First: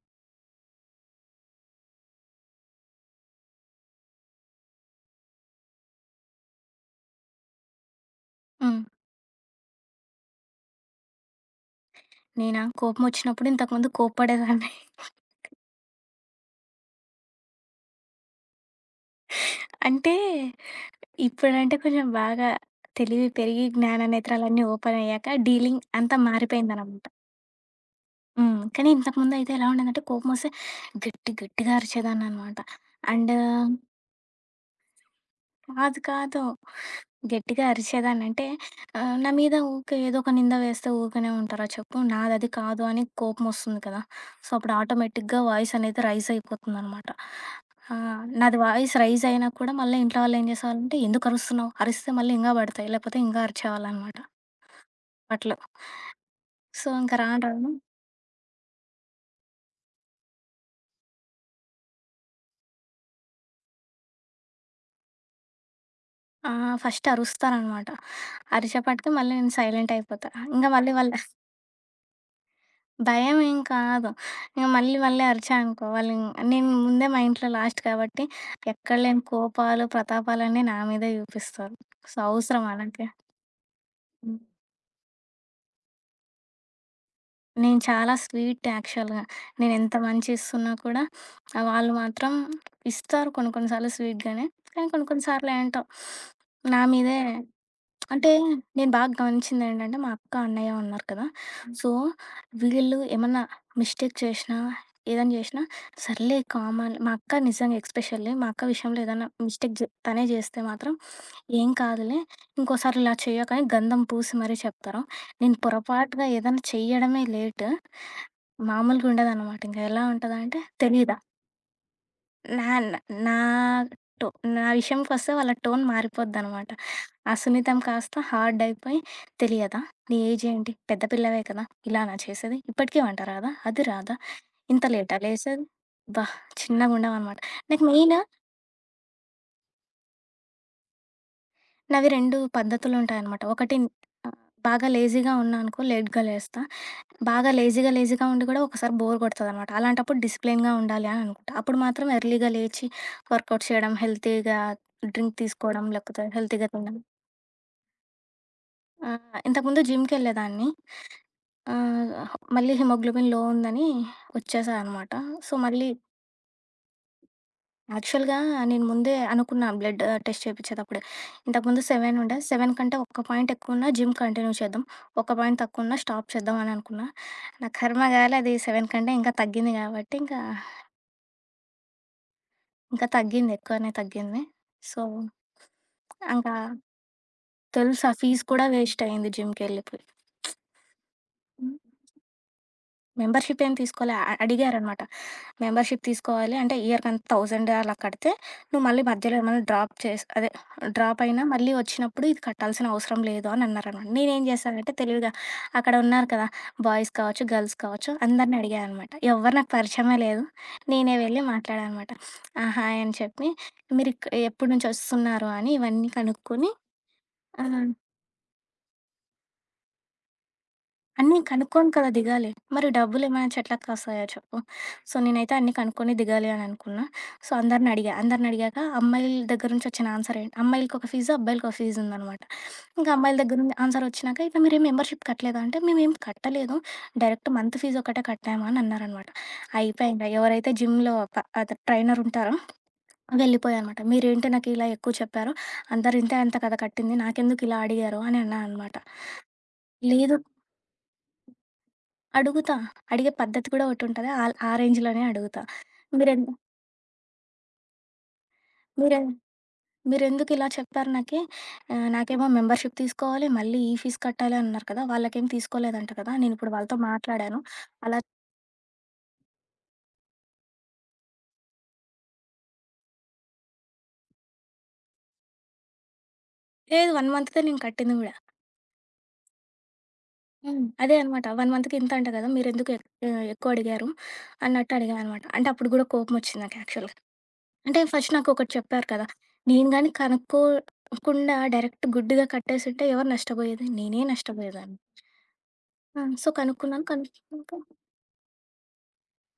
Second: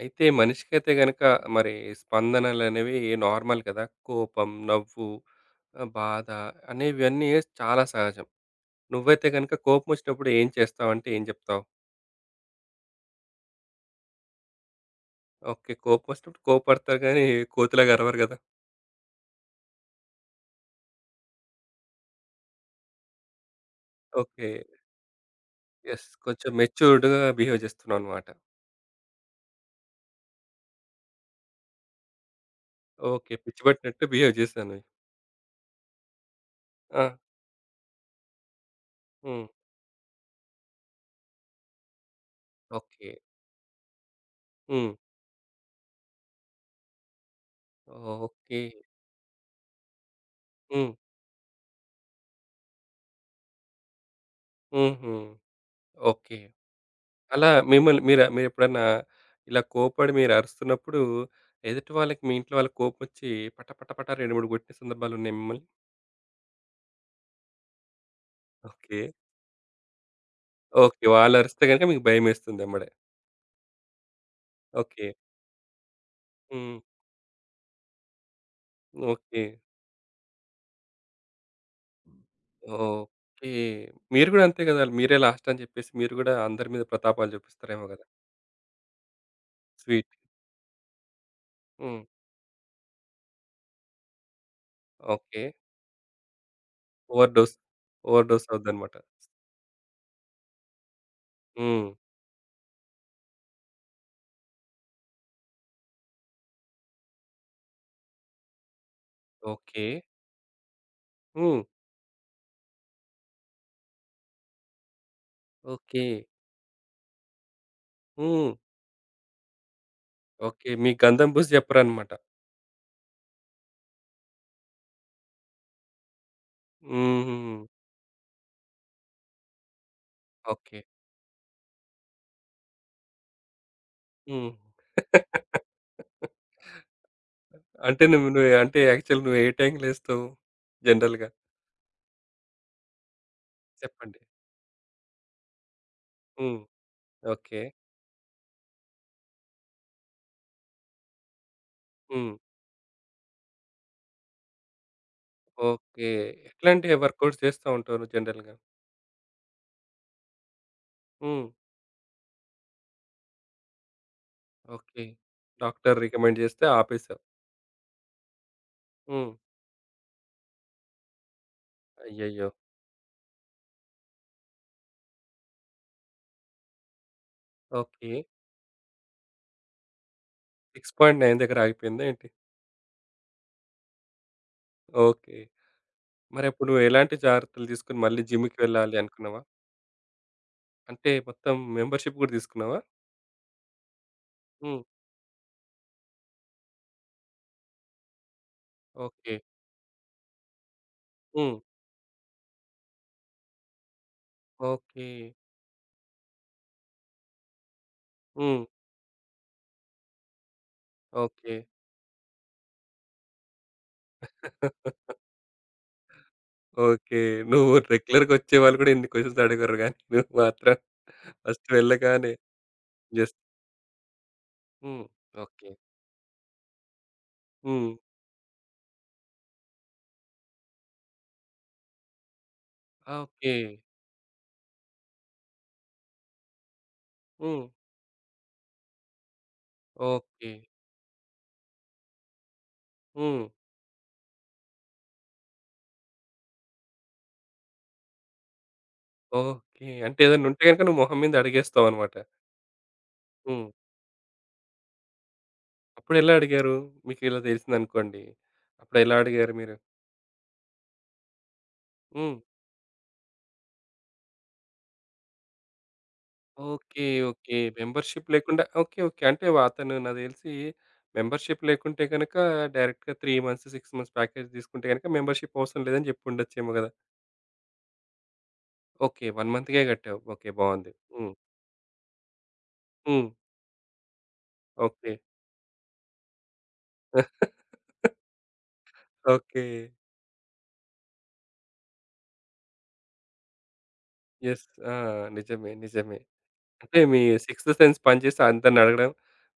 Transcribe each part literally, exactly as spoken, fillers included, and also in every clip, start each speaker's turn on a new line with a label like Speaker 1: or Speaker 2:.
Speaker 1: అయితే మనిషికైతే గనక మరి స్పందనలనేవి నార్మల్ కదా! కోపం, నవ్వు, ఆహ్, బాధ అనేవన్నీ చాలా సహజం.
Speaker 2: హ్మ్.
Speaker 1: నువ్వైతే గనక కోపమొచ్చినప్పుడు ఏం చేస్తావంటే ఏం జెప్తావు?
Speaker 2: నేనా? కోపమొచ్చినప్పుడు ఇంతకుముందు కోప్పడేదాన్ని.
Speaker 1: ఓకే. కోపమొచ్చినప్పుడు కోపడతారు గానీ కోతిలాగా అరవరు గదా!
Speaker 2: అంటే ఇప్పుడంటే కొంచెం బాగా తెలివి పెరిగి జ్ఞాన
Speaker 1: ఓకే.
Speaker 2: నేత్రాలన్నీ ఓపెన్ అయ్యాక డీలింగ్
Speaker 1: యెస్.
Speaker 2: అంతా
Speaker 1: కొంచెం
Speaker 2: మారిపోయిందనమాట.
Speaker 1: మెచ్యూర్డ్‌గా బిహేవ్ జేస్తున్నావనమాట.
Speaker 2: హ్మ్. కానీ ఇంతకుముందయితే ఎలా ఉండేదంటే కోపమొస్తే గట్టి గట్టిగా అరిచేదాన్ననమాట. And
Speaker 1: okay. పిచ్చి పట్టినట్టు బిహేవ్ జేశాను.
Speaker 2: కాదు కాదు.
Speaker 1: ఆ!
Speaker 2: గట్టిగా అరిచేదాన్ని. అంటే ఆహ్, నా
Speaker 1: హ్మ్.
Speaker 2: మీద ఊకే ఏదో ఒక నింద వేస్తే ఊకనే ఉంటారా చెప్పు. నాదది కాదు అని
Speaker 1: ఓకే.
Speaker 2: కోపమొస్తుంది కదా! సో, అప్పుడు
Speaker 1: హ్మ్.
Speaker 2: ఆటోమేటిక్‌గా వాయిస్ అనేది రైజ్ అయిపోతుందనమాట. ఆ! నాది
Speaker 1: ఓకే.
Speaker 2: వాయిస్ రైజ్ అయినా కూడా మళ్ళీ ఇంట్లో వాళ్ళేం
Speaker 1: హ్మ్.
Speaker 2: చేసేవాళ్ళంటే, "ఎందుకు అరుస్తున్నావు? అరిస్తే మళ్ళీ ఇంగా పడతాయి. లేకపోతే ఇంగా అరిచేవాళ్ళనమాట
Speaker 1: హుహు.
Speaker 2: అప్పట్లో."
Speaker 1: ఓకే.
Speaker 2: సో, ఇంక రాను
Speaker 1: అలా
Speaker 2: రాను
Speaker 1: మిమ్మల్ని మీరు మీరెప్పుడన్నా ఇలా కోప్పడి మీరరుస్తున్నప్పుడు, ఎదుటి వాళ్ళకి మీ ఇంట్లో వాళ్ళకి కోపమొచ్చి పట పట పట రెండు, మూడు కొట్టిన సందర్భాలున్నాయా మిమ్మల్ని?
Speaker 2: ఆ! ఫస్ట్ అరుస్తారనమాట.
Speaker 1: ఓకే.
Speaker 2: అరిచేపాటికి మళ్ళీ నేను సైలెంట్ అయిపోతా. ఇంగా మళ్ళీ
Speaker 1: ఓకే.
Speaker 2: వాళ్ళు
Speaker 1: వాళ్ళరిస్తే గనుక మీకు భయమేస్తుంది ఎమ్మడే.
Speaker 2: భయం ఏం కాదు. ఇంక మళ్ళీ
Speaker 1: ఓకే.
Speaker 2: మళ్ళీ అరిచా అనుకో వాళ్ళు ఇం- నేను
Speaker 1: హ్మ్.
Speaker 2: ముందే మా ఇంట్లో లాస్ట్ కాబట్టి ఎక్కడ లేని
Speaker 1: ఓకే.
Speaker 2: కోపాలు, ప్రతాపాలన్నీ నా మీదే చూపిస్తారు. సో, అవసరమా నాకి?
Speaker 1: ఓకే. మీరు
Speaker 2: హ్మ్.
Speaker 1: గూడా అంతే గదా! మీరే లాస్ట్ అని జెప్పేసి మీరు గూడా అందరి మీద ప్రతాపాలు
Speaker 2: నేను
Speaker 1: చూపిస్తారేమో గదా!
Speaker 2: చాలా స్వీట్ యాక్చువల్‌గా. నేను ఎంత
Speaker 1: స్వీట్.
Speaker 2: మంచి ఇస్తున్నా కూడా ఆహ్, వాళ్ళు
Speaker 1: హ్మ్.
Speaker 2: మాత్రం ఇస్తారు కొన్ని కొన్ని సార్లు స్వీట్‌గానే. కానీ కొన్ని కొన్ని
Speaker 1: ఓకే.
Speaker 2: సార్లు ఏంటో నా మీదే
Speaker 1: ఓవర్ డోస్. ఓవర్
Speaker 2: అంటే
Speaker 1: డోస్
Speaker 2: నేను
Speaker 1: అవుద్దనమాట.
Speaker 2: బాగా గమనించిందేంటంటే, మా అక్క, అన్నయ్య ఉన్నారు కదా! హ్మ్.
Speaker 1: హ్మ్.
Speaker 2: సో, వీళ్ళు ఏమన్నా మిస్టేక్ చేషినా, ఏదన్నా చేషినా, సర్లే కామన్ మా అక్క నిజంగా ఎక్స్పెషల్లీ మా అక్క విషయంలో ఏదన్నా మిస్టేక్
Speaker 1: ఓకే.
Speaker 2: జె తనే జేస్తే మాత్రం,
Speaker 1: హ్మ్.
Speaker 2: "ఏం కాదులే, ఇంకోసారి ఇలా చెయ్యకని" గంధం పూసి మరీ చెప్తారు. నేను
Speaker 1: ఓకే.
Speaker 2: పొరపాటుగా ఏదన్నా చెయ్యడమే లేటు,
Speaker 1: హ్మ్.
Speaker 2: మామూలుగా ఉండదనమాట. ఇంక ఎలా ఉంటదంటే
Speaker 1: ఓకే. మీ
Speaker 2: తెలీదా?
Speaker 1: గంధం పూసి జెప్పరనమాట.
Speaker 2: నా నా నా టో నా విషయంకొస్తే వాళ్ళ టోన్ మారిపోద్దనమాట. ఆ
Speaker 1: హుహు.
Speaker 2: సున్నితం కాస్త హార్డ్ అయిపోయి, "తెలియదా? నీ ఏజ్ ఏంటి?
Speaker 1: ఓకే.
Speaker 2: పెద్ద పిల్లవే కదా! ఇలానా చేసేది? ఇప్పటికీ వంట రాదా? అది రాదా?
Speaker 1: హ్మ్.
Speaker 2: ఇంత లేటా లేసేది? అబ్బా! చిన్నగుండవనమాట." నాకు
Speaker 1: అంటే
Speaker 2: మెయిన్
Speaker 1: నువ్వు నువ్వు అంటే యాక్చువల్ నువ్వు ఏ టైంకి లేస్తావు జనరల్‌గా?
Speaker 2: నావి రెండు పద్ధతులుంటాయనమాట. ఒకటి
Speaker 1: చెప్పండి.
Speaker 2: ఆహ్, బాగా లేజీగా ఉన్నా అనుకో లేట్‌గా
Speaker 1: హ్మ్.
Speaker 2: లేస్తా. బాగా
Speaker 1: ఓకే.
Speaker 2: లేజీగా, లేజీగా ఉండి కూడా ఒకసారి బోర్ కొడతదనమాట. అలాంటప్పుడు డిసిప్లిన్‌గా ఉండాలి అని అనుకుంటా. అప్పుడు మాత్రం
Speaker 1: హ్మ్.
Speaker 2: ఎర్లీగా లేచి వర్కౌట్ చేయడం, హెల్తీగా డ్రింక్ తీసుకోవడం,
Speaker 1: ఓకే.
Speaker 2: లేకపోతే హెల్తీగా తినడం.
Speaker 1: ఎట్లాంటి వర్కౌట్స్ చేస్తా ఉంటావు నువ్వు జనరల్‌గా?
Speaker 2: ఆహ్, ఇంతకుముందు జిమ్‌కెళ్ళేదాన్ని.
Speaker 1: హ్మ్.
Speaker 2: ఆహ్, మళ్ళీ హిమోగ్లోబిన్ లో ఉందని వచ్చేసా
Speaker 1: ఓకే.
Speaker 2: అనమాట. సో, మళ్ళీ
Speaker 1: డాక్టర్ రికమెండ్ చేస్తే ఆపేసావు.
Speaker 2: యాక్చువల్‌గా నేను ముందే
Speaker 1: హ్మ్.
Speaker 2: అనుకున్నా బ్లడ్ ఆహ్, టెస్ట్ చేపిచ్చేటప్పుడే. ఇంతకుముందు ఏడు ఉండే.
Speaker 1: అయ్యయ్యో!
Speaker 2: ఏడు కంటే ఒక్క పాయింట్ ఎక్కువున్నా జిమ్ కంటిన్యూ చేద్దాం. ఒక పాయింట్ తక్కువున్నా స్టాప్ చేద్దాం అని అనుకున్నా. నా
Speaker 1: ఓకే.
Speaker 2: కర్మగాలి అది ఏడు కంటే ఇంకా తగ్గింది కాబట్టి ఇంకా,
Speaker 1: ఆరు పాయింట్ తొమ్మిది దగ్గర ఆగిపోయిందా ఏంటి?
Speaker 2: ఇంకా తగ్గింది. ఎక్కువనే తగ్గింది. So,
Speaker 1: okay.
Speaker 2: ఇంకా
Speaker 1: మరప్పుడు నువ్వు ఎలాంటి జాగ్రత్తలు తీసుకొని
Speaker 2: తెలుసు ఆ
Speaker 1: మళ్ళీ
Speaker 2: ఫీజు
Speaker 1: జిమ్‌కి
Speaker 2: కూడా
Speaker 1: వెళ్ళాలి
Speaker 2: వేస్ట్ అయింది
Speaker 1: అనుకున్నావా?
Speaker 2: జిమ్‌కెళ్ళిపోయి.
Speaker 1: అంటే మొత్తం మెంబర్‌షిప్ కూడా తీసుకున్నావా?
Speaker 2: మెంబర్‌షిప్ ఏం తీసుకోలే. అ
Speaker 1: హ్మ్.
Speaker 2: అడిగారనమాట. మెంబర్‌షిప్ తీసుకోవాలి అంటే ఇయర్‌కంత వెయ్యి అలా కడితే నువ్వు మళ్ళీ
Speaker 1: ఓకే.
Speaker 2: మధ్యలో ఏమైనా డ్రాప్ చేసి అదే డ్రాప్ అయినా
Speaker 1: హ్మ్.
Speaker 2: మళ్ళీ వచ్చినప్పుడు ఇది కట్టాల్సిన అవసరం లేదు అని అన్నారనమాట. నేనేం చేశానంటే
Speaker 1: ఓకే.
Speaker 2: తెలివిగా అక్కడ ఉన్నారు కదా! బాయ్స్ కావచ్చు, గర్ల్స్ కావచ్చు అందరిని
Speaker 1: హ్మ్.
Speaker 2: అడిగాననమాట. ఎవ్వరు నాకు పరిచయమే లేదు. నేనే వెళ్ళి
Speaker 1: ఓకే.
Speaker 2: మాట్లాడాననమాట. ఆ! హాయ్ అని చెప్పి మీరు ఇక్ ఎప్పటి నుంచి వస్తున్నారు అని ఇవన్నీ కనుక్కొని
Speaker 1: ఓకే. నువ్వు
Speaker 2: ఆహ్
Speaker 1: రెగ్యులర్‌గా వచ్చేవాళ్ళు కూడా ఇన్ని క్వెషన్స్ అడగరు గానీ, నువ్వు మాత్రం
Speaker 2: అన్నీ
Speaker 1: ఫస్ట్
Speaker 2: కనుక్కోని కదా
Speaker 1: వెళ్ళగానే
Speaker 2: దిగాలి. మరి
Speaker 1: జస్ట్
Speaker 2: డబ్బులేమైనా చెట్లకు కాస్తాయా చెప్పు?
Speaker 1: హ్మ్.
Speaker 2: సో, నేనైతే
Speaker 1: ఓకే.
Speaker 2: అన్నీ కనుక్కొని దిగాలి అని అనుకున్నా. సో, అందరిని
Speaker 1: హ్మ్.
Speaker 2: అడిగా. అందరిని అడిగాక అమ్మాయిల దగ్గర నుంచి వచ్చిన ఆన్సర్ ఏంటి అమ్మాయిలకొక ఫీజు, అబ్బాయిలకొక ఫీజు ఉందనమాట. ఇంకా
Speaker 1: ఆ!
Speaker 2: అమ్మాయిల
Speaker 1: ఓకే.
Speaker 2: దగ్గర నుండి ఆన్సర్ వచ్చినాక, "ఇట్లా మీరేం మెంబర్‌షిప్ కట్టలేదా?" అంటే, "మేమేం కట్టలేదు. డైరెక్ట్
Speaker 1: హ్మ్.
Speaker 2: మంత్ ఫీజు ఒకటే కట్టాము" అని అన్నారనమాట. అయిపోయింది.
Speaker 1: ఓకే.
Speaker 2: ఎవరైతే జిమ్‌లో ప అదే ట్రైనర్ ఉంటారో
Speaker 1: హ్మ్.
Speaker 2: వెళ్ళిపోయా అనమాట. "మీరేంటి నాకు ఇలా ఎక్కువ చెప్పారు. అందరు ఇంతే అంత కదా కట్టింది. నాకెందుకు ఇలా అడిగారు" అని అన్నా అనమాట.
Speaker 1: ఓకే. అంటే
Speaker 2: లేదు
Speaker 1: ఏదైనా ఉంటే గనుక నువ్వు మొహం మీద అడిగేస్తావన్నమాట.
Speaker 2: అడుగుతా. అడిగే
Speaker 1: హ్మ్.
Speaker 2: పద్ధతి కూడా ఒకటుంటది. ఆల్ ఆ రేంజ్‌లోనే అడుగుతా.
Speaker 1: అప్పుడెలా
Speaker 2: మీరెన్
Speaker 1: అడిగారు? మీకిలా తెలిసిందనుకోండి. అప్పుడెలా
Speaker 2: మీరెన్
Speaker 1: అడిగారు మీరు?
Speaker 2: మీరెందుకిలా చెప్పారు నాకి? ఆహ్,
Speaker 1: హ్మ్.
Speaker 2: నాకేమో మెంబర్‌షిప్ తీసుకోవాలి, మళ్ళీ ఈ ఫీస్ కట్టాలి అన్నారు కదా! వాళ్ళకేం తీసుకోలేదంట కదా! నేనిప్పుడు వాళ్ళతో
Speaker 1: ఓకే. ఓకే.
Speaker 2: మాట్లాడాను. అలా
Speaker 1: మెంబర్‌షిప్ లేకుండా ఓకే. ఓకే. అంటే వ అతను నాకు తెలిసి మెంబర్‌షిప్ లేకుంటే గనక డైరెక్ట్‌గా మూడు మంత్స్, ఆరు మంత్స్ ప్యాకేజ్ తీసుకుంటే గనక మెంబర్‌షిప్ అవసరం లేదని జెప్పుండొచ్చేమో గదా!
Speaker 2: లేదు ఒక మంత్‌దే నేను కట్టింది గూడా.
Speaker 1: ఓకే. ఒక మంత్‌కే గట్టావు. ఓకే.
Speaker 2: హ్మ్.
Speaker 1: బావుంది.
Speaker 2: అదే
Speaker 1: హ్మ్.
Speaker 2: అనమాట. ఒక మంత్‌కి ఇంత అంట కదా! మీరెందుకు ఎక్
Speaker 1: హ్మ్.
Speaker 2: ఆహ్, ఎక్కువ అడిగారు అన్నట్టు
Speaker 1: ఓకే.
Speaker 2: అడిగా అనమాట. అంటే అప్పుడు గూడా కోపమొచ్చింది నాకు యాక్చువల్‌గా. అంటే ఫస్ట్ నాకొకటి చెప్పారు కదా!
Speaker 1: ఓకే.
Speaker 2: నేను గాని కనుక్కోకుండా డైరెక్ట్ గుడ్డిగా కట్టేసుంటే ఎవరు నష్టపోయేది? నేనే
Speaker 1: యెస్. ఆ!
Speaker 2: నష్టపోయేదాన్ని.
Speaker 1: నిజమే. నిజమే.
Speaker 2: ఆ! సో,
Speaker 1: అంటే
Speaker 2: కనుక్కున్నాను.
Speaker 1: మీ సిక్స్త్
Speaker 2: కనుక్కున్నాక
Speaker 1: సెన్స్ పనిచేసి అందరిని అడగడం,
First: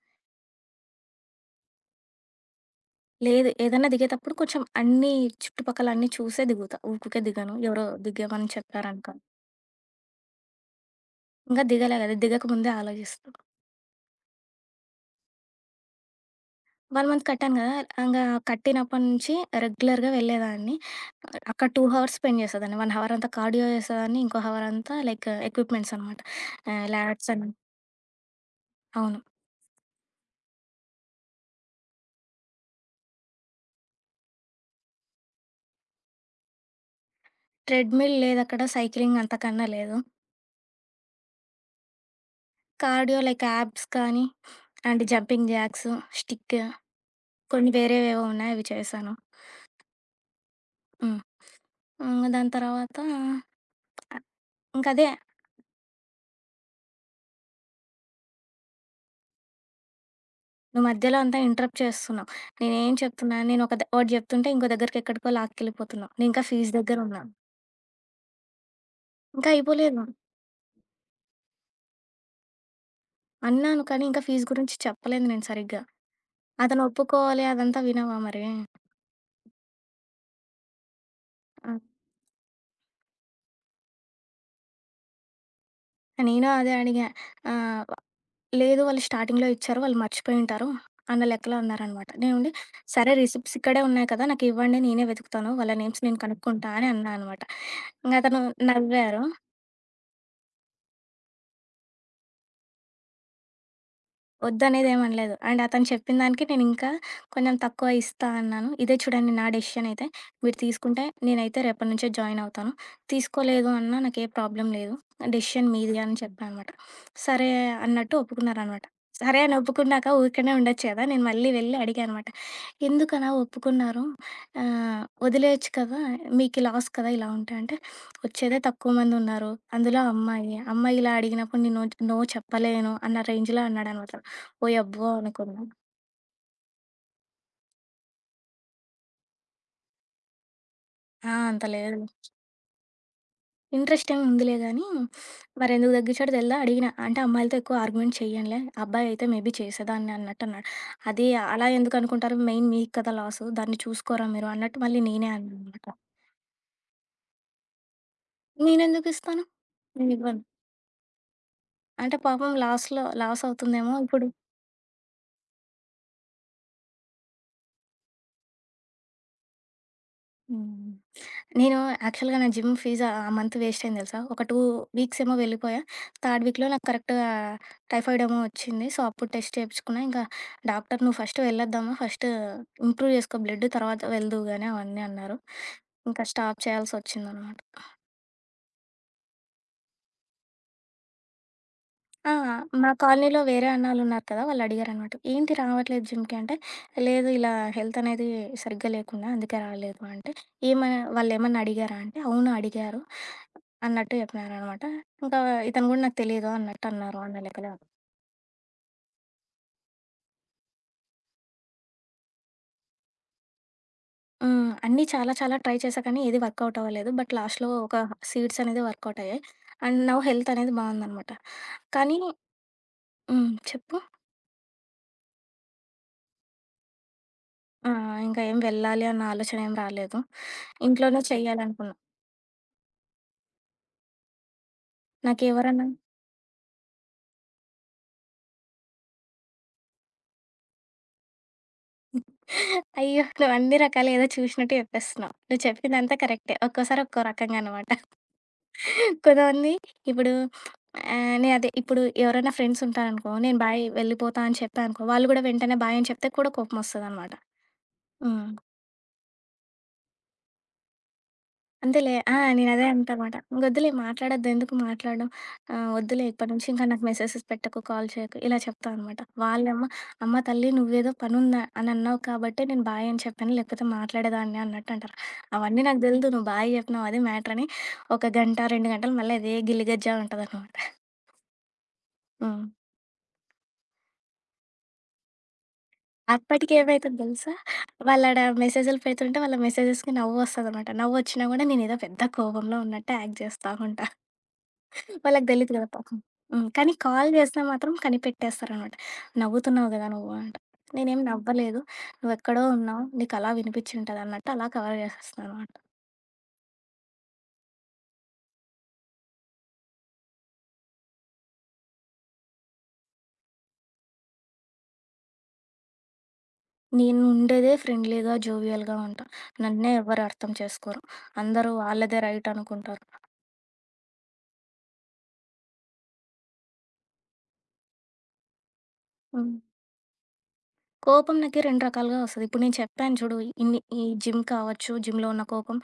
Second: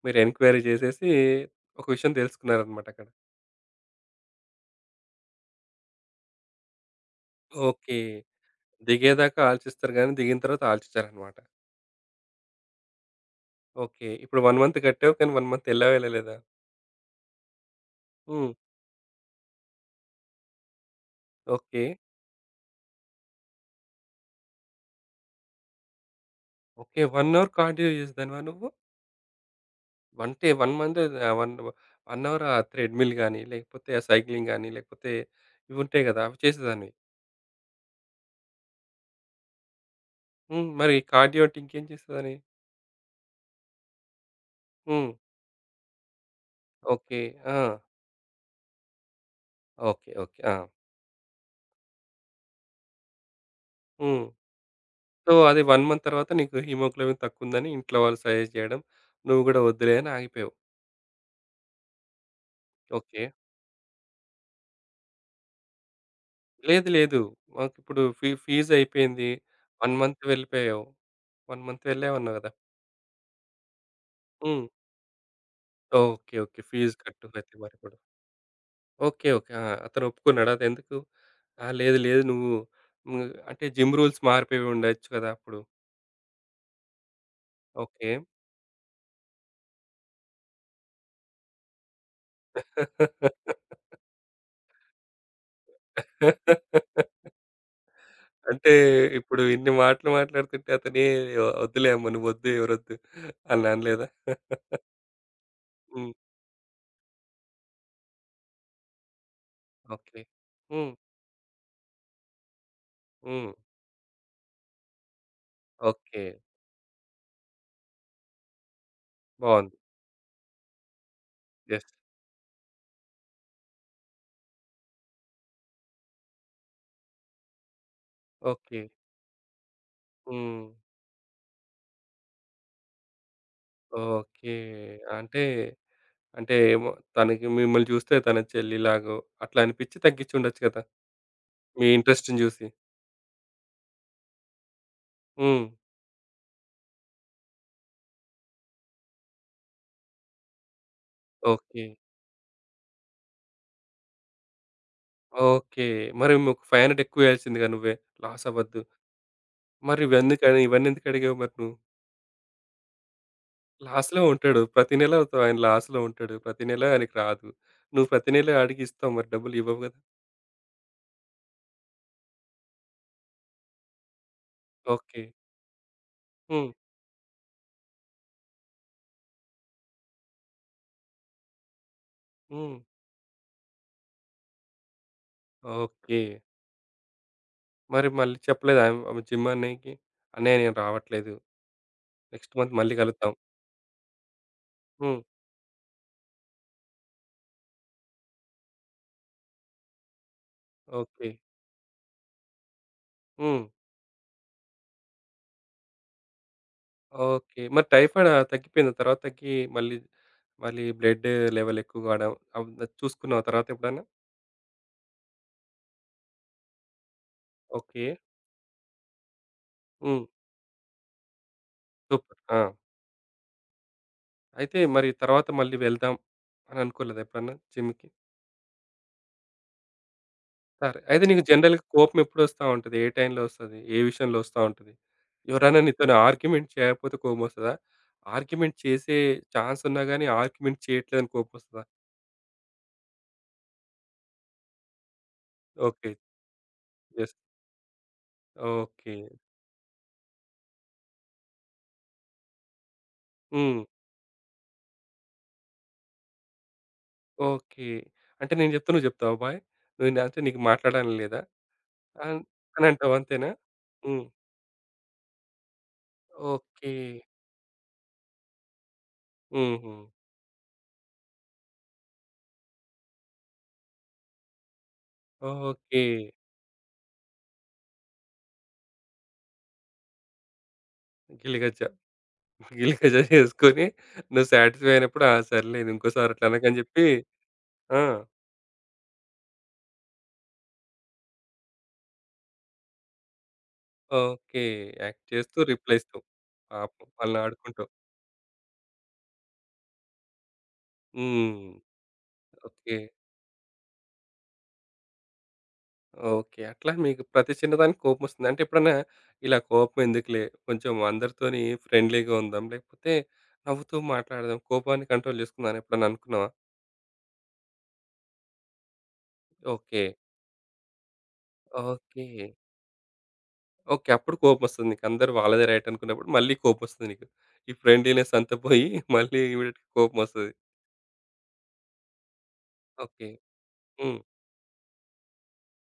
Speaker 1: మీరు ఎంక్వైరీ చేసేసి ఒక విషయం తెలుసుకున్నారనమాట అక్కడ.
Speaker 2: లేదు. ఏదైనా దిగేతప్పుడు కొంచెం అన్నీ చుట్టుపక్కల అన్నీ చూసే దిగుతా. ఊకుకే దిగను. ఎవరో
Speaker 1: ఓకే.
Speaker 2: దిగమని చెప్పారనుకో.
Speaker 1: దిగేదాకా ఆలోచిస్తారు గానీ, దిగిన తర్వాత ఆలోచించరనమాట.
Speaker 2: ఇంకా దిగలే కదా! దిగక ముందే ఆలోచిస్తా.
Speaker 1: ఓకే. ఇప్పుడు ఒక మంత్ కట్టావు. కానీ ఒక మంత్ ఎళ్ళావా? ఎళ్ళలేదా?
Speaker 2: ఒక మంత్ కట్టాను కదా! ఇంగా
Speaker 1: హ్మ్.
Speaker 2: కట్టినప్పటి నుంచి రెగ్యులర్‌గా వెళ్ళేదాన్ని. అక్కడ రెండు
Speaker 1: ఓకే.
Speaker 2: హవర్స్ స్పెండ్ చేసేదాన్ని. ఒక హవర్ అంతా కార్డియో చేసేదాన్ని. ఇంకో హవర్ అంతా లైక్ ఎక్విప్‌మెంట్స్ అనమాట. ఆహ్,
Speaker 1: ఓకే. ఒక
Speaker 2: లాడెట్స్ అని
Speaker 1: అవర్ కార్డియో చేసేదానివా నువ్వు?
Speaker 2: అవును.
Speaker 1: అంటే ఒక మంత్ ఆహ్, ఒక ఒక అవర్ ఆ థ్రెడ్‌మిల్ గాని, లేకపోతే ఆ సైక్లింగ్ గాని, లేకపోతే ఇవి ఉంటాయి కదా! అవి చేసేదానివి.
Speaker 2: ట్రెడ్‌మిల్ లేదక్కడ. సైక్లింగ్ అంతకన్నా లేదు.
Speaker 1: హ్మ్. మరి కార్డియో అంటే ఇంకేం చేసేదానివి?
Speaker 2: కార్డియో లైక్ యాబ్స్ కానీ అండ్
Speaker 1: హ్మ్.
Speaker 2: Jumping jacks, stick
Speaker 1: okay. ఆ!
Speaker 2: కొన్ని వేరేవేవో ఉన్నాయి. అవి చేశాను.
Speaker 1: ఓకే. ఓకే. ఆ!
Speaker 2: హ్మ్. హ్మ్. దాని తర్వాత
Speaker 1: హ్మ్.
Speaker 2: ఇంకదే
Speaker 1: సో, అది ఒక మంత్ తర్వాత నీకు హిమోగ్లోబిన్ తక్కువుందని ఇంట్లో వాళ్ళు సజెస్ట్ చేయడం, నువ్వు కూడా వద్దులే అని ఆగిపోయావు.
Speaker 2: నువ్వు మధ్యలో అంతా ఇంటరప్ట్ చేస్తున్నావు. నేనేం
Speaker 1: ఓకే.
Speaker 2: చెప్తున్నా, నేను ఒక ద ఒకటి చెప్తుంటే ఇంకో దగ్గరికి ఎక్కడికో లాక్కెళ్ళిపోతున్నావు. నేను ఇంకా ఫీజు
Speaker 1: లేదు. లేదు.
Speaker 2: దగ్గరున్నా.
Speaker 1: మాకిప్పుడు ఫీ ఫీజయిపోయింది.
Speaker 2: ఇంకా
Speaker 1: ఒక
Speaker 2: అయిపోలేదు.
Speaker 1: మంత్ వెళ్ళిపోయావు. ఒక మంత్ వెళ్ళావన్నావు గదా!
Speaker 2: అన్నాను కానీ ఇంకా ఫీజు
Speaker 1: హ్మ్.
Speaker 2: గురించి చెప్పలేదు నేను సరిగ్గా.
Speaker 1: ఓకే. ఓకే.
Speaker 2: అతను
Speaker 1: ఫీజు కట్టు
Speaker 2: ఒప్పుకోవాలి
Speaker 1: అయితే
Speaker 2: అదంతా
Speaker 1: మరిప్పుడు.
Speaker 2: వినవా మరి?
Speaker 1: ఓకే. ఓకే. ఆ! అతను ఒప్పుకున్నాడా అదెందుకు? ఆ!
Speaker 2: ఆ!
Speaker 1: లేదు. లేదు. నువ్వు హ్మ్. అంటే జిమ్ రూల్స్ మారిపోయి ఉండొచ్చు గదా! అప్పుడు.
Speaker 2: నేను అదే అడిగా. ఆహ్
Speaker 1: ఓకే.
Speaker 2: లేదు. వాళ్ళు స్టార్టింగ్‌లో ఇచ్చారు. వాళ్ళు మర్చిపోయుంటారు అన్న లెక్కలో అన్నారనమాట. నేనుండి సరే రిసిప్ట్స్ ఇక్కడే ఉన్నాయి కదా! నాకివ్వండి నేనే వెతుకుతాను. వాళ్ళ నేమ్స్ నేను కనుక్కుంటా అని అన్నా అనమాట. ఇంగతను
Speaker 1: అంటే
Speaker 2: నవ్వారు.
Speaker 1: ఇప్పుడు ఇన్ని మాటలు మాట్లాడుతుంటే అతనే వద్దులే అమ్మ నువ్వొద్దు ఎవరొద్దు అని అనలేదా?
Speaker 2: వద్దనేది ఏమనలేదు. అండ్ అతను
Speaker 1: హ్మ్.
Speaker 2: చెప్పిన దానికి నేనింకా కొంచెం తక్కువ ఇస్తా అన్నాను. ఇదే చూడండి నా డెసిషన్ అయితే.
Speaker 1: ఓకే.
Speaker 2: మీరు
Speaker 1: హ్మ్.
Speaker 2: తీసుకుంటే నేనైతే రేపటి నుంచే జాయిన్ అవుతాను.
Speaker 1: హ్మ్.
Speaker 2: తీసుకోలేదు అన్నా నాకే ప్రాబ్లమ్ లేదు. డెసిషన్ మీది అని
Speaker 1: ఓకే.
Speaker 2: చెప్పా అనమాట. సరే అన్నట్టు ఒప్పుకున్నారనమాట. సరే అని
Speaker 1: బావుంది.
Speaker 2: ఒప్పుకున్నాక ఊరికనే ఉండొచ్చు కదా! నేను మళ్ళీ వెళ్లి
Speaker 1: యెస్.
Speaker 2: అడిగా అనమాట. ఎందుకలా ఒప్పుకున్నారు? ఆహ్, వదిలేయొచ్చు కదా! మీకు లాస్ కదా ఇలా ఉంటే అంటే, వచ్చేదే
Speaker 1: ఓకే.
Speaker 2: తక్కువ మందున్నారు. అందులో అమ్మాయి.
Speaker 1: హ్మ్.
Speaker 2: అమ్మాయి ఇలా అడిగినప్పుడు నేను నో చెప్పలేను అన్న రేంజ్‌లో అన్నాడనమాట.
Speaker 1: ఓకే.
Speaker 2: ఓయబ్బో!
Speaker 1: అంటే,
Speaker 2: అనుకున్నా.
Speaker 1: అంటే ఏమో తనకి మిమ్మల్ని చూస్తే తన చెల్లిలాగో అట్లా అనిపిచ్చి తగ్గించుండొచ్చు కదా!
Speaker 2: ఆ! అంత
Speaker 1: మీ
Speaker 2: లేదు.
Speaker 1: ఇంట్రెస్ట్‌ని జూసి.
Speaker 2: ఇంట్రెస్టేమి ఉందిలే గానీ,
Speaker 1: హ్మ్.
Speaker 2: మరెందుకు తగ్గించాడో తెల్దా అడిగినా. అంటే, "అమ్మాయిలతో ఎక్కువ ఆర్గ్యుమెంట్ చెయ్యనులే. అబ్బాయి అయితే మేబీ చేసేదాన్ని" అన్నట్టన్నాడు. అది అలా
Speaker 1: ఓకే.
Speaker 2: ఎందుకనుకుంటారు, మెయిన్ మీకు కదా లాసు. దాన్ని చూసుకోరా మీరు అన్నట్టు మళ్ళీ నేనే అన్నా
Speaker 1: ఓకే.
Speaker 2: అనమాట.
Speaker 1: మరి ఒక ఐదు వందలు ఎక్కువేయాల్సిందిగా నువ్వే. లాస్ అవ్వద్దు.
Speaker 2: నేనెందుకిస్తాను?
Speaker 1: మరి
Speaker 2: నేనివ్వను.
Speaker 1: ఇవెందుకని ఇవన్నెందుకు అడిగావు మరి నువ్వు?
Speaker 2: అంటే పాపం లాస్‌లో లాసవుతుందేమో
Speaker 1: లాస్‌లో
Speaker 2: ఇప్పుడు.
Speaker 1: ఉంటాడు. ప్రతి నెల త ఆయన లాస్‌లో ఉంటాడు. ప్రతి నెల ఆయనకి రాదు. నువ్వు ప్రతి నెల అడిగి ఇస్తావు మరి డబ్బులు ఇవ్వవు గదా!
Speaker 2: హ్మ్. నేను యాక్చువల్‌గా నా జిమ్ ఫీజ్ ఆ మంత్ వేస్ట్ అయింది తెలుసా! ఒక రెండు వీక్స్
Speaker 1: ఓకే.
Speaker 2: ఏమో వెళ్ళిపోయా. థర్డ్ వీక్‌లో
Speaker 1: హ్మ్.
Speaker 2: నాకు కరెక్ట్‌గా టైఫాయిడ్ ఏమో వచ్చింది. సో, అప్పుడు టెస్ట్ చేపించుకున్నా. ఇంకా డాక్టర్ "నువ్వు ఫస్ట్ వెళ్ళొద్దమ్మా. ఫస్ట్
Speaker 1: హ్మ్.
Speaker 2: ఇంప్రూవ్ చేసుకో బ్లడ్ తర్వాత వెళ్దువు గాని" అవన్నీ అన్నారు.
Speaker 1: ఓకే.
Speaker 2: ఇంకా స్టాప్ చేయాల్సొచ్చిందనమాట.
Speaker 1: మరి మళ్ళీ చెప్పలేదా ఆమె ఆమె జిమ్ అన్నయ్యకి? "అన్నయ్య నేను రావట్లేదు."
Speaker 2: ఆ!
Speaker 1: నెక్స్ట్ మంత్
Speaker 2: మా
Speaker 1: మళ్ళీ కలుద్దాం.
Speaker 2: కాలనీలో వేరే అన్నాలున్నారు కదా! వాళ్ళడిగారనమాట.
Speaker 1: హ్మ్.
Speaker 2: "ఏంటి రావట్లేదు జిమ్‌కి" అంటే, "లేదు ఇలా హెల్త్ అనేది సరిగ్గా లేకుండా అందుకే రాలేదు" అంటే, "ఏమని
Speaker 1: ఓకే.
Speaker 2: వాళ్ళేమన్నా అడిగారా?" అంటే, "అవును అడిగారు"
Speaker 1: హ్మ్.
Speaker 2: అన్నట్టు చెప్పినారనమాట. ఇంకా ఇతను కూడా నాకు తెలీదు అన్నట్టు అన్నారు అన్న
Speaker 1: ఓకే.
Speaker 2: లెక్కలో.
Speaker 1: మరి టైఫాయిడ్ ఆహ్, తగ్గిపోయిందా? తర్వాత తగ్గి మళ్ళీ, మళ్ళీ బ్లడ్ లెవెల్ ఎక్కువ కావడం అవ్ చూసుకున్నావా తర్వాత ఎప్పుడన్నా?
Speaker 2: హ్మ్. అన్నీ చాలా చాలా ట్రై చేశా కానీ ఏది వర్కౌట్ అవ్వలేదు. బట్ లాస్ట్‌లో ఒక
Speaker 1: ఓకే.
Speaker 2: సీడ్స్ అనేది వర్కౌట్ అయ్యాయి. అండ్ నౌ
Speaker 1: హ్మ్.
Speaker 2: హెల్త్ అనేది బావుందనమాట. కానీ
Speaker 1: సూపర్. ఆ!
Speaker 2: హ్మ్. చెప్పు?
Speaker 1: అయితే మరి తర్వాత మళ్ళీ వెళ్దాం అని అనుకోలేదా ఎప్పుడన్నా
Speaker 2: ఆ!
Speaker 1: జిమ్‌కి?
Speaker 2: ఇంకా ఏం వెళ్ళాలి అన్న ఆలోచన ఏం రాలేదు.
Speaker 1: సరే.
Speaker 2: ఇంట్లోనే
Speaker 1: అయితే నీకు జనరల్‌గా
Speaker 2: చేయాలనుకున్నా.
Speaker 1: కోపం ఎప్పుడొస్తా ఉంటది? ఏ టైంలో వస్తది? ఏ విషయంలో వస్తా ఉంటది? ఎవరైనా
Speaker 2: నాకెవరన్నా
Speaker 1: నీతోని ఆర్గ్యుమెంట్ చేయకపోతే కోపమొస్తదా? ఆర్గ్యుమెంట్ చేసే ఛాన్స్ ఉన్నా గాని ఆర్గ్యుమెంట్ చేయట్లేదని కోపమొస్తదా?
Speaker 2: అయ్యో! నువ్వు అన్ని రకాలు ఏదో చూసినట్టు చెప్పేస్తున్నావు. నువ్వు
Speaker 1: ఓకే.
Speaker 2: చెప్పిందంతా కరెక్టే. ఒక్కోసారి ఒక్కో
Speaker 1: జస్ట్
Speaker 2: రకంగా అనమాట.
Speaker 1: ఓకే.
Speaker 2: కొంతమంది ఇప్పుడు ఆహ్, నేను అదే ఇప్పుడు ఎవరైనా ఫ్రెండ్స్ ఉంటారనుకో, నేను
Speaker 1: హ్మ్.
Speaker 2: బాయ్ వెళ్ళిపోతా అని చెప్పా అనుకో, వాళ్ళు కూడా వెంటనే బాయ్ అని చెప్తే కూడా కోపమొస్తదనమాట.
Speaker 1: ఓకే.
Speaker 2: హ్మ్.
Speaker 1: అంటే నేను చెప్తే నువ్వు చెప్తావా బాయ్? నువ్వు నా అంటే నీకు మాట్లాడని లేదా?
Speaker 2: అంతేలే. ఆ!
Speaker 1: అన్
Speaker 2: నేనదే
Speaker 1: అని
Speaker 2: అంటా
Speaker 1: అంటావు
Speaker 2: మాట.
Speaker 1: అంతేనా?
Speaker 2: ఇంగొద్దులే
Speaker 1: హ్మ్.
Speaker 2: మాట్లాడొద్దు. ఎందుకు మాట్లాడడం? ఆహ్, వద్దులే ఇప్పటి నుంచి ఇంకా
Speaker 1: ఓకే.
Speaker 2: నాకు మెసేజెస్ పెట్టకు, కాల్ చేయకు ఇలా చెప్తా అనమాట. వాళ్ళేమో
Speaker 1: హుహు.
Speaker 2: అమ్మ తల్లి నువ్వేదో పనుందా అని అన్నావు కాబట్టే నేను బాయ్ అని చెప్పాను. లేకపోతే మాట్లాడేదాన్ని అన్నట్టు అంటారు. అవన్నీ నాకు
Speaker 1: ఓకే.
Speaker 2: తెలీదు. నువ్వు బాయ్ చెప్పినావు అదే మ్యాటర్ అని ఒక గంట, రెండు గంటలు మళ్ళీ అదే గిల్లిగజ్జా ఉంటదనమాట.
Speaker 1: గిలిగజ్జ.
Speaker 2: హ్మ్.
Speaker 1: గిలిగజ్జ చేసుకొని నువ్వు సాటిస్ఫై అయినప్పుడు ఆ! సర్లే ఇది ఇంకోసారి అట్లా
Speaker 2: అప్పటికి
Speaker 1: అనకని చెప్పి
Speaker 2: ఏమైతది తెలుసా?
Speaker 1: ఆ!
Speaker 2: వాళ్ళాడ మెసేజులు పెడుతుంటే వాళ్ళ మెసేజెస్‌కి నవ్వొస్తదనమాట. నవ్వొచ్చినా గూడా నేనేదో పెద్ద కోపంలో ఉన్నట్టే యాక్ట్ జేస్తా ఉంటా.
Speaker 1: ఓకే. యాక్ట్
Speaker 2: వాళ్ళకి
Speaker 1: చేస్తూ
Speaker 2: తెలీదు కదా
Speaker 1: రిప్లై
Speaker 2: పాపం.
Speaker 1: ఇస్తావు.
Speaker 2: హ్మ్. కానీ
Speaker 1: పాపం
Speaker 2: కాల్
Speaker 1: వాళ్ళని
Speaker 2: చేస్తే
Speaker 1: ఆడుకుంటావు.
Speaker 2: మాత్రం కనిపెట్టేస్తారనమాట. నవ్వుతున్నావు గదా నువ్వు అంట. నేనేమి
Speaker 1: హ్మ్.
Speaker 2: నవ్వలేదు. నువ్వెక్కడో
Speaker 1: ఓకే.
Speaker 2: ఉన్నావు. నీకలా వినిపించుంటది అన్నట్టు అలా కవర్ చేసేస్తాననమాట.
Speaker 1: ఓకే. అట్లా మీకు ప్రతి చిన్నదానికి కోపమొస్తుంది. అంటే ఎప్పుడన్నా ఇలా కోపం ఎందుకులే కొంచెం అందరితోని ఫ్రెండ్లీగా ఉందాం, లేకపోతే నవ్వుతూ మాట్లాడదాం, కోపాన్ని కంట్రోల్ జేసుకుందాం అని ఎప్పుడన్నా అనుకున్నావా?
Speaker 2: నేను ఉండేదే ఫ్రెండ్లీగా, జోవియల్‌గా ఉంటా. నన్నే
Speaker 1: ఓకే.
Speaker 2: ఎవ్వరు అర్థం చేసుకోరు. అందరూ వాళ్ళదే
Speaker 1: ఓకే.
Speaker 2: రైట్ అనుకుంటారు.
Speaker 1: ఓకే. అప్పుడు కోపమొస్తది నీకు. అందరూ వాళ్ళదే రైట్ అనుకున్నప్పుడు మళ్ళీ కోపమొస్తది నీకు. ఈ ఫ్రెండ్లీనెస్ అంతా పోయి మళ్ళీ
Speaker 2: హ్మ్.
Speaker 1: వీడికి కోపమొస్తది.
Speaker 2: కోపం నాకు రెండు రకాలుగా వస్తది. ఇప్పుడు నేను చెప్పాను
Speaker 1: ఓకే.
Speaker 2: చూడు, ఇన్ని ఈ
Speaker 1: హ్మ్.
Speaker 2: జిమ్ కావచ్చు, జిమ్‌లో ఉన్న కోపం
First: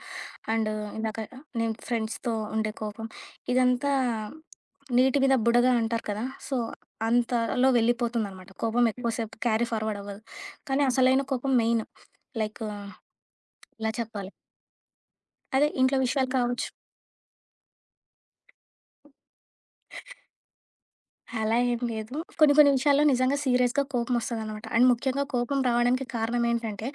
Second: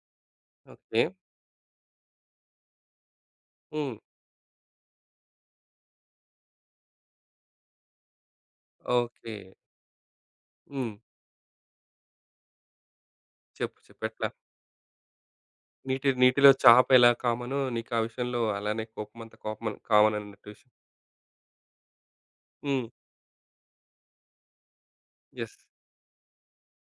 Speaker 2: అండ్
Speaker 1: ఓకే.
Speaker 2: ఇందాక నేను ఫ్రెండ్స్‌తో ఉండే కోపం. ఇదంతా
Speaker 1: హ్మ్.
Speaker 2: నీటి మీద బుడగ అంటారు కదా! సో, అంతలో వెళ్ళిపోతుందనమాట. కోపం ఎక్కువ
Speaker 1: ఓకే.
Speaker 2: సేపు క్యారీ ఫార్వర్డ్ అవ్వదు. కానీ
Speaker 1: హ్మ్.
Speaker 2: అసలైన కోపం మెయిన్. లైక్
Speaker 1: చెప్పు
Speaker 2: ఎలా
Speaker 1: చెప్పు ఎట్లా?
Speaker 2: చెప్పాలి? అదే ఇంట్లో
Speaker 1: నీటి
Speaker 2: విషయాలు
Speaker 1: నీటిలో
Speaker 2: కావచ్చు
Speaker 1: చాప ఎలా కామనో నీకా విషయంలో అలానే కోపమంతా కామన్ కామన్ అన్నట్టు విషయం.
Speaker 2: అలా ఏం లేదు. కొన్ని కొన్ని
Speaker 1: హ్మ్.
Speaker 2: విషయాల్లో నిజంగా సీరియస్‌గా కోపమొస్తదనమాట. అండ్ ముఖ్యంగా
Speaker 1: యెస్.
Speaker 2: కోపం రావడానికి కారణం ఏంటంటే,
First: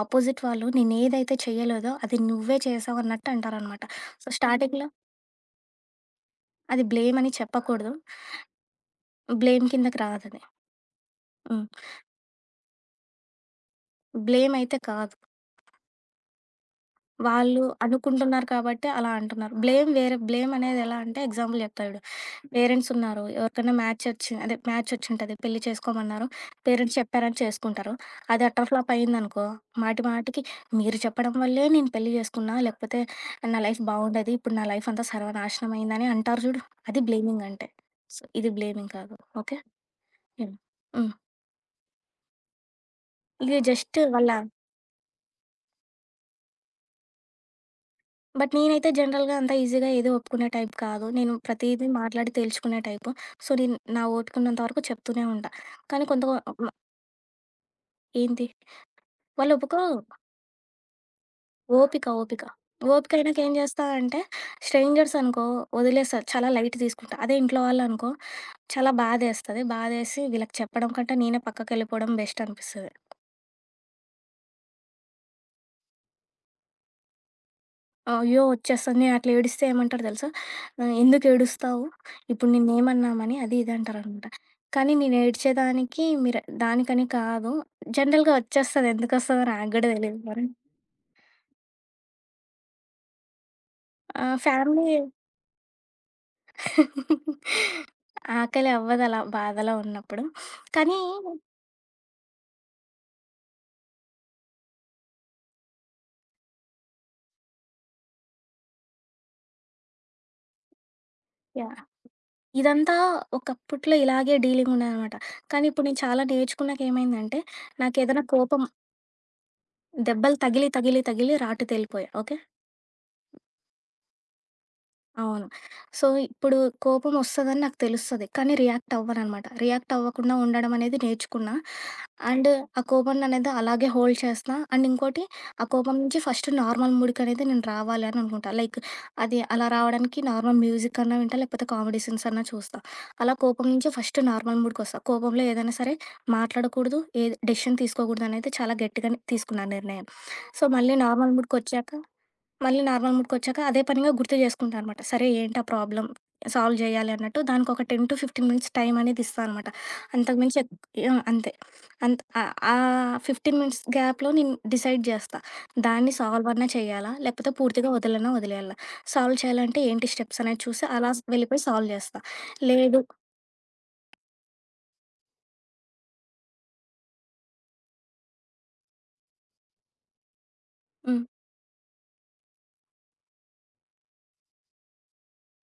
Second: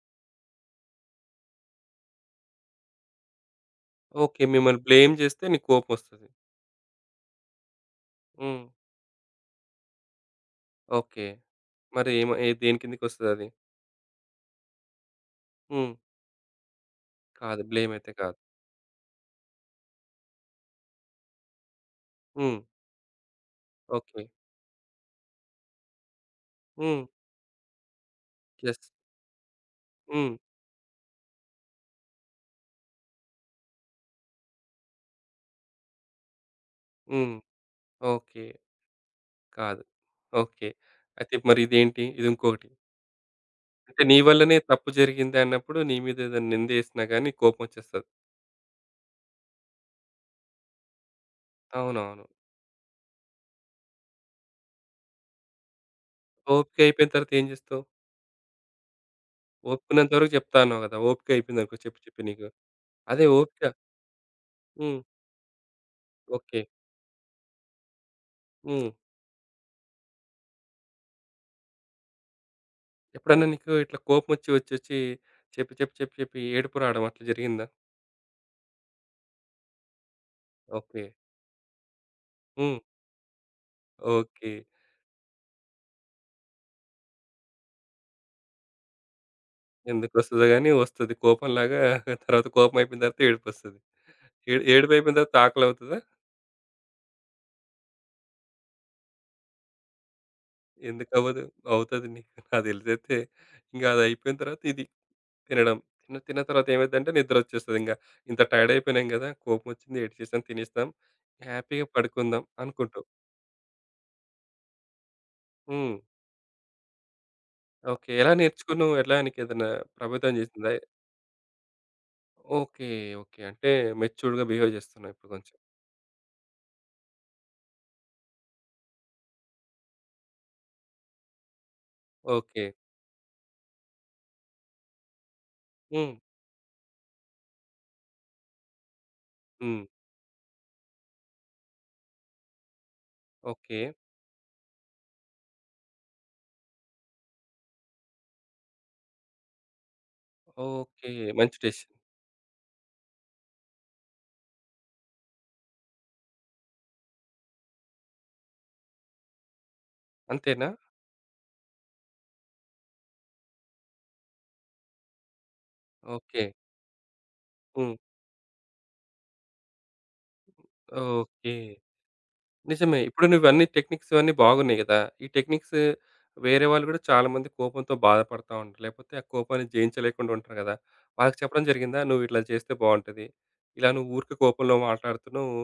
Speaker 2: ఆపోజిట్ వాళ్ళు నేనేదైతే చేయలేదో అది నువ్వే చేశావు అన్నట్టు అంటారనమాట. సో, హ్మ్.
Speaker 1: ఓకే. మిమ్మల్ని
Speaker 2: స్టార్టింగ్‌లో
Speaker 1: బ్లేమ్ జేస్తే నీకు కోపమొస్తది.
Speaker 2: అది బ్లేమ్ అని చెప్పకూడదు.
Speaker 1: హ్మ్.
Speaker 2: బ్లేమ్ కిందకి రాదది.
Speaker 1: ఓకే.
Speaker 2: హ్మ్.
Speaker 1: మరి ఏమ ఏ దేని కిందకొస్తదది?
Speaker 2: బ్లేమ్ అయితే కాదు.
Speaker 1: హ్మ్. కాదు.
Speaker 2: వాళ్ళు
Speaker 1: బ్లేమ్ అయితే కాదు.
Speaker 2: అనుకుంటున్నారు కాబట్టి అలా అంటున్నారు. బ్లేమ్ వేరే బ్లేమ్ అనేది ఎలా అంటే ఎగ్జాంపుల్ చెప్తా చూడు.
Speaker 1: హ్మ్.
Speaker 2: పేరెంట్స్ ఉన్నారు. ఎవరికైనా మ్యాచ్
Speaker 1: ఓకే.
Speaker 2: వచ్చి అదే మ్యాచ్ వచ్చుంటది. పెళ్లి చేసుకోమన్నారు. పేరెంట్స్
Speaker 1: హ్మ్.
Speaker 2: చెప్పారని చేసుకుంటారు. అది అటర్
Speaker 1: యెస్.
Speaker 2: ఫ్లాప్ అయిందనుకో, మాటి
Speaker 1: హ్మ్.
Speaker 2: మాటికి మీరు చెప్పడం వల్లే నేను పెళ్లి చేసుకున్నా. లేకపోతే నా లైఫ్ బాగుండేది. ఇప్పుడు నా లైఫ్ అంతా సర్వనాశనం అయిందని అంటారు చూడు. అది
Speaker 1: హ్మ్.
Speaker 2: బ్లేమింగ్ అంటే. So,
Speaker 1: okay.
Speaker 2: ఇది బ్లేమింగ్ కాదు. ఓకే.
Speaker 1: కాదు. ఓకే.
Speaker 2: హ్మ్.
Speaker 1: అయితే మరి ఇదేంటి? ఇది ఇంకొకటి.
Speaker 2: ఇది జస్ట్
Speaker 1: అంటే నీ
Speaker 2: వాళ్ళ
Speaker 1: వల్లనే తప్పు జరిగింది అన్నప్పుడు నీ మీద ఏదైనా నిందేసినా గాని కోపమొచ్చేస్తది.
Speaker 2: బట్ నేనైతే జనరల్‌గా అంత ఈజీగా ఏది ఒప్పుకునే టైప్ కాదు. నేను ప్రతీదీ
Speaker 1: అవునవును.
Speaker 2: మాట్లాడి తేల్చుకునే టైపు. సో, నేను నా ఓపికున్నంత వరకు చెప్తూనే ఉంటా. కానీ కొంత మ
Speaker 1: ఓపిక అయిపోయిన తర్వాత ఏం జేస్తావు?
Speaker 2: ఏంటి వాళ్ళు ఒప్పుకోరు.
Speaker 1: ఓపికన్నంత వరకు జెప్తా అన్నావు గదా! ఓపిక అయిపోయిందనుకో చెప్పి
Speaker 2: ఓపిక,
Speaker 1: చెప్పి
Speaker 2: ఓపిక.
Speaker 1: నీకు.
Speaker 2: ఓపిక
Speaker 1: అదే
Speaker 2: అయినాక ఏం
Speaker 1: ఓపిక
Speaker 2: చేస్తా అంటే
Speaker 1: హ్మ్.
Speaker 2: స్ట్రేంజర్స్ అనుకో వదిలేస్తా. చాలా
Speaker 1: ఓకే.
Speaker 2: లైట్ తీసుకుంటా. అదే ఇంట్లో వాళ్ళనుకో
Speaker 1: హ్మ్.
Speaker 2: చాలా బాధేస్తది. బాధేసి వీళ్ళకి చెప్పడం కంటే నేనే పక్కకెళ్ళిపోవడం బెస్ట్ అనిపిస్తది.
Speaker 1: ఎప్పుడన్నా నీకు ఇట్లా కోపమొచ్చి వచ్చొచ్చి చెప్పి, చెప్పి, చెప్పి, చెప్పి ఏడుపు రావడం అట్లా జరిగిందా?
Speaker 2: అయ్యో! వచ్చేస్తది. నేను అట్లా ఏడిస్తే ఏమంటారు తెలుసా? ఆహ్,
Speaker 1: ఓకే.
Speaker 2: "ఎందుకు ఏడుస్తావు? ఇప్పుడు
Speaker 1: హ్మ్.
Speaker 2: నిన్నేమన్నామని?" అది ఇది అంటారనమాట.
Speaker 1: ఓకే.
Speaker 2: కానీ నేను ఏడ్చేదానికి మీరు దానికని కాదు. జనరల్‌గా వచ్చేస్తది. ఎందుకొస్తదో నాకు గూడా తెలీదు మరి.
Speaker 1: ఎందుకొస్తదో గానీ వస్తది. కోపంలాగా తర్వాత కోపం అయిపోయిన తర్వాత ఏడుపొస్తది.
Speaker 2: ఆ!
Speaker 1: ఏడు
Speaker 2: ఫ్యామిలీ
Speaker 1: ఏడుపయిపోయిన తర్వాత ఆకలవుతదా?
Speaker 2: ఆకలి అవ్వదలా బాధలో ఉన్నప్పుడు. కానీ
Speaker 1: ఎందుకవ్వదు? అవుతది నీకు నాకు తెలిసైతే. ఇంక అదయిపోయిన తర్వాత ఇది తినడం. తిన్న తిన్న తర్వాత ఏమైద్దంటే నిద్రొచ్చేస్తదింక. ఇంత టైర్డ్ అయిపోయినాం గదా! కోపమొచ్చింది, ఏడ్చేసాం, తినేసాం,
Speaker 2: యాహ్!
Speaker 1: హ్యాపీగా పడుకుందాం
Speaker 2: ఇదంతా
Speaker 1: అనుకుంటావు.
Speaker 2: ఒకప్పట్లో ఇలాగే డీలింగ్ ఉండేదనమాట. కానీ ఇప్పుడు
Speaker 1: హ్మ్.
Speaker 2: నేను చాలా నేర్చుకున్నాక ఏమైందంటే,
Speaker 1: ఓకే.
Speaker 2: నాకేదైనా
Speaker 1: ఎలా
Speaker 2: కోపం
Speaker 1: నేర్చుకున్నావు? ఎలా నీకేదైనా ప్రభావితం
Speaker 2: దెబ్బలు తగిలి,
Speaker 1: చేసిందా?
Speaker 2: తగిలి, తగిలి రాటు తేలిపోయా. ఓకే.
Speaker 1: ఓకే. ఓకే. అంటే మెచ్యూర్డ్‌గా బిహేవ్ చేస్తున్నావు ఇప్పుడు
Speaker 2: అవును.
Speaker 1: కొంచెం.
Speaker 2: సో, ఇప్పుడు కోపమొస్తదని నాకు తెలుస్తది. కానీ రియాక్ట్ అవ్వననమాట. రియాక్ట్ అవ్వకుండా ఉండడం అనేది నేర్చుకున్నా. And
Speaker 1: okay.
Speaker 2: ఆ కోపాన్ననేది అలాగే హోల్డ్ చేస్తా. అండ్ ఇంకోటి ఆ కోపం
Speaker 1: హ్మ్.
Speaker 2: నుంచి ఫస్ట్ నార్మల్ మూడ్‌కనేది నేను రావాలి అని అనుకుంటా. లైక్ అది అలా
Speaker 1: హ్మ్.
Speaker 2: రావడానికి నార్మల్ మ్యూజిక్ అన్నా వింటా, లేకపోతే కామెడీ సీన్స్ అన్నా చూస్తా. అలా కోపం
Speaker 1: ఓకే.
Speaker 2: నుంచి ఫస్ట్ నార్మల్ మూడ్‌కొస్తా. కోపంలో ఏదైనా సరే మాట్లాడకూడదు, ఏది డెసిషన్ తీసుకోకూడదనేది చాలా గట్టిగానే తీసుకున్నా నిర్ణయం. సో, మళ్ళీ
Speaker 1: ఓకే.
Speaker 2: నార్మల్
Speaker 1: మంచి
Speaker 2: మూడ్‌కొచ్చాక
Speaker 1: డెసిషన్.
Speaker 2: మళ్ళీ నార్మల్ మూడ్‌కొచ్చాక అదే పనిగా గుర్తు చేసుకుంటా అనమాట. సరే ఏంటా ప్రాబ్లమ్? సాల్వ్ చేయాలి అన్నట్టు దానికొక పది పదిహేను మినిట్స్ టైం అనేది ఇస్తా అనమాట. అంతకు మించి
Speaker 1: అంతేనా?
Speaker 2: ఎక్ యాహ్! అంతే. అంత్ ఆహ్, ఆ పదిహేను మినిట్స్ గ్యాప్‌లో నేను డిసైడ్ చేస్తా. దాన్ని
Speaker 1: ఓకే.
Speaker 2: సాల్వ్ అన్నా చేయాలా? లేకపోతే పూర్తిగా
Speaker 1: హ్మ్.
Speaker 2: వదలనా? వదిలేయాలా? సాల్వ్ చేయాలంటే ఏంటి స్టెప్స్ అనేది చూసి అలా స్
Speaker 1: ఓకే.
Speaker 2: వెళ్ళిపోయి సాల్వ్ చేస్తా.
Speaker 1: నిజమే.
Speaker 2: లేదు
Speaker 1: ఇప్పుడు నువ్వన్నీ టెక్నిక్స్ ఇవన్నీ బాగున్నాయి కదా! ఈ టెక్నిక్స్ వేరే వాళ్ళు కూడా చాలామంది కోపంతో బాధపడతా ఉంటారు. లేకపోతే ఆ కోపాన్ని జయించలేకుండా ఉంటారు కదా!
Speaker 2: హ్మ్.
Speaker 1: వాళ్ళకి చెప్పడం జరిగిందా? "నువ్వు ఇట్లా చేస్తే బావుంటది. ఇలా నువ్వు ఊరికే కోపంలో మాట్లాడుతున్నావు.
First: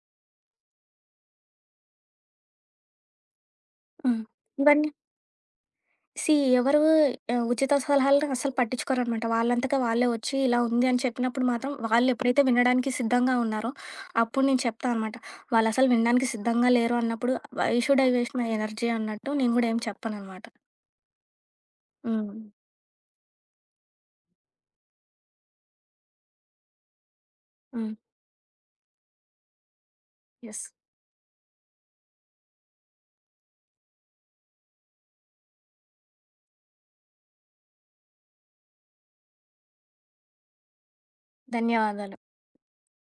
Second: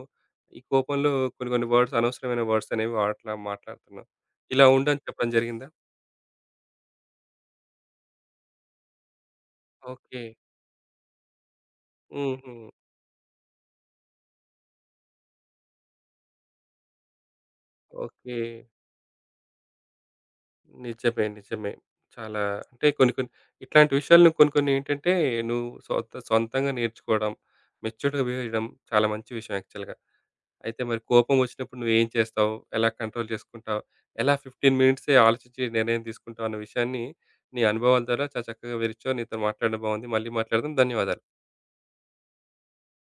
Speaker 1: ఈ కోపంలో కొన్ని కొన్ని వర్డ్స్ అనవసరమైన వర్డ్స్ అనేవి వాట్లా మాట్లాడుతున్నావు.
Speaker 2: హ్మ్.
Speaker 1: ఇలా
Speaker 2: ఇవన్నీ
Speaker 1: ఉండు" అని చెప్పడం జరిగిందా?
Speaker 2: సీ ఎవరు ఆహ్, ఉచిత సలహాలను అస్సలు పట్టించుకోరనమాట. వాళ్ళంతక వాళ్ళే
Speaker 1: ఓకే.
Speaker 2: వచ్చి ఇలా ఉంది అని చెప్పినప్పుడు మాత్రం వాళ్ళు ఎప్పుడైతే
Speaker 1: హుహు.
Speaker 2: వినడానికి సిద్ధంగా ఉన్నారో, అప్పుడు నేను చెప్తా అనమాట. వాళ్ళసలు వినడానికి సిద్ధంగా లేరు అన్నప్పుడు, why should I waste
Speaker 1: okay.
Speaker 2: My energy అన్నట్టు నేను గూడా ఏం చెప్పననమాట.
Speaker 1: నిజమే. నిజమే.
Speaker 2: హ్మ్.
Speaker 1: చాలా అంటే కొన్ని కొన్ని ఇట్లాంటి విషయాలను కొన్ని కొన్ని ఏంటంటే నువ్వు సొంత సొంతంగా నేర్చుకోవడం,
Speaker 2: హ్మ్.
Speaker 1: మెచ్యూర్డ్‌గా బిహేవ్ చేయడం చాలా మంచి విషయం యాక్చువల్‌గా.
Speaker 2: యెస్.
Speaker 1: అయితే మరి కోపం వచ్చినప్పుడు నువ్వేం చేస్తావు? ఎలా కంట్రోల్ చేసుకుంటావు? ఎలా పదిహేను మినిట్సే ఆలోచించి నిర్ణయం తీసుకుంటావు అన్న విషయాన్ని నీ అనుభవాల ద్వారా చాలా చక్కగా వివరించావు. నీతో మాట్లాడడం బాగుంది. మళ్ళీ మాట్లాడదాం. ధన్యవాదాలు.
Speaker 2: ధన్యవాదాలు.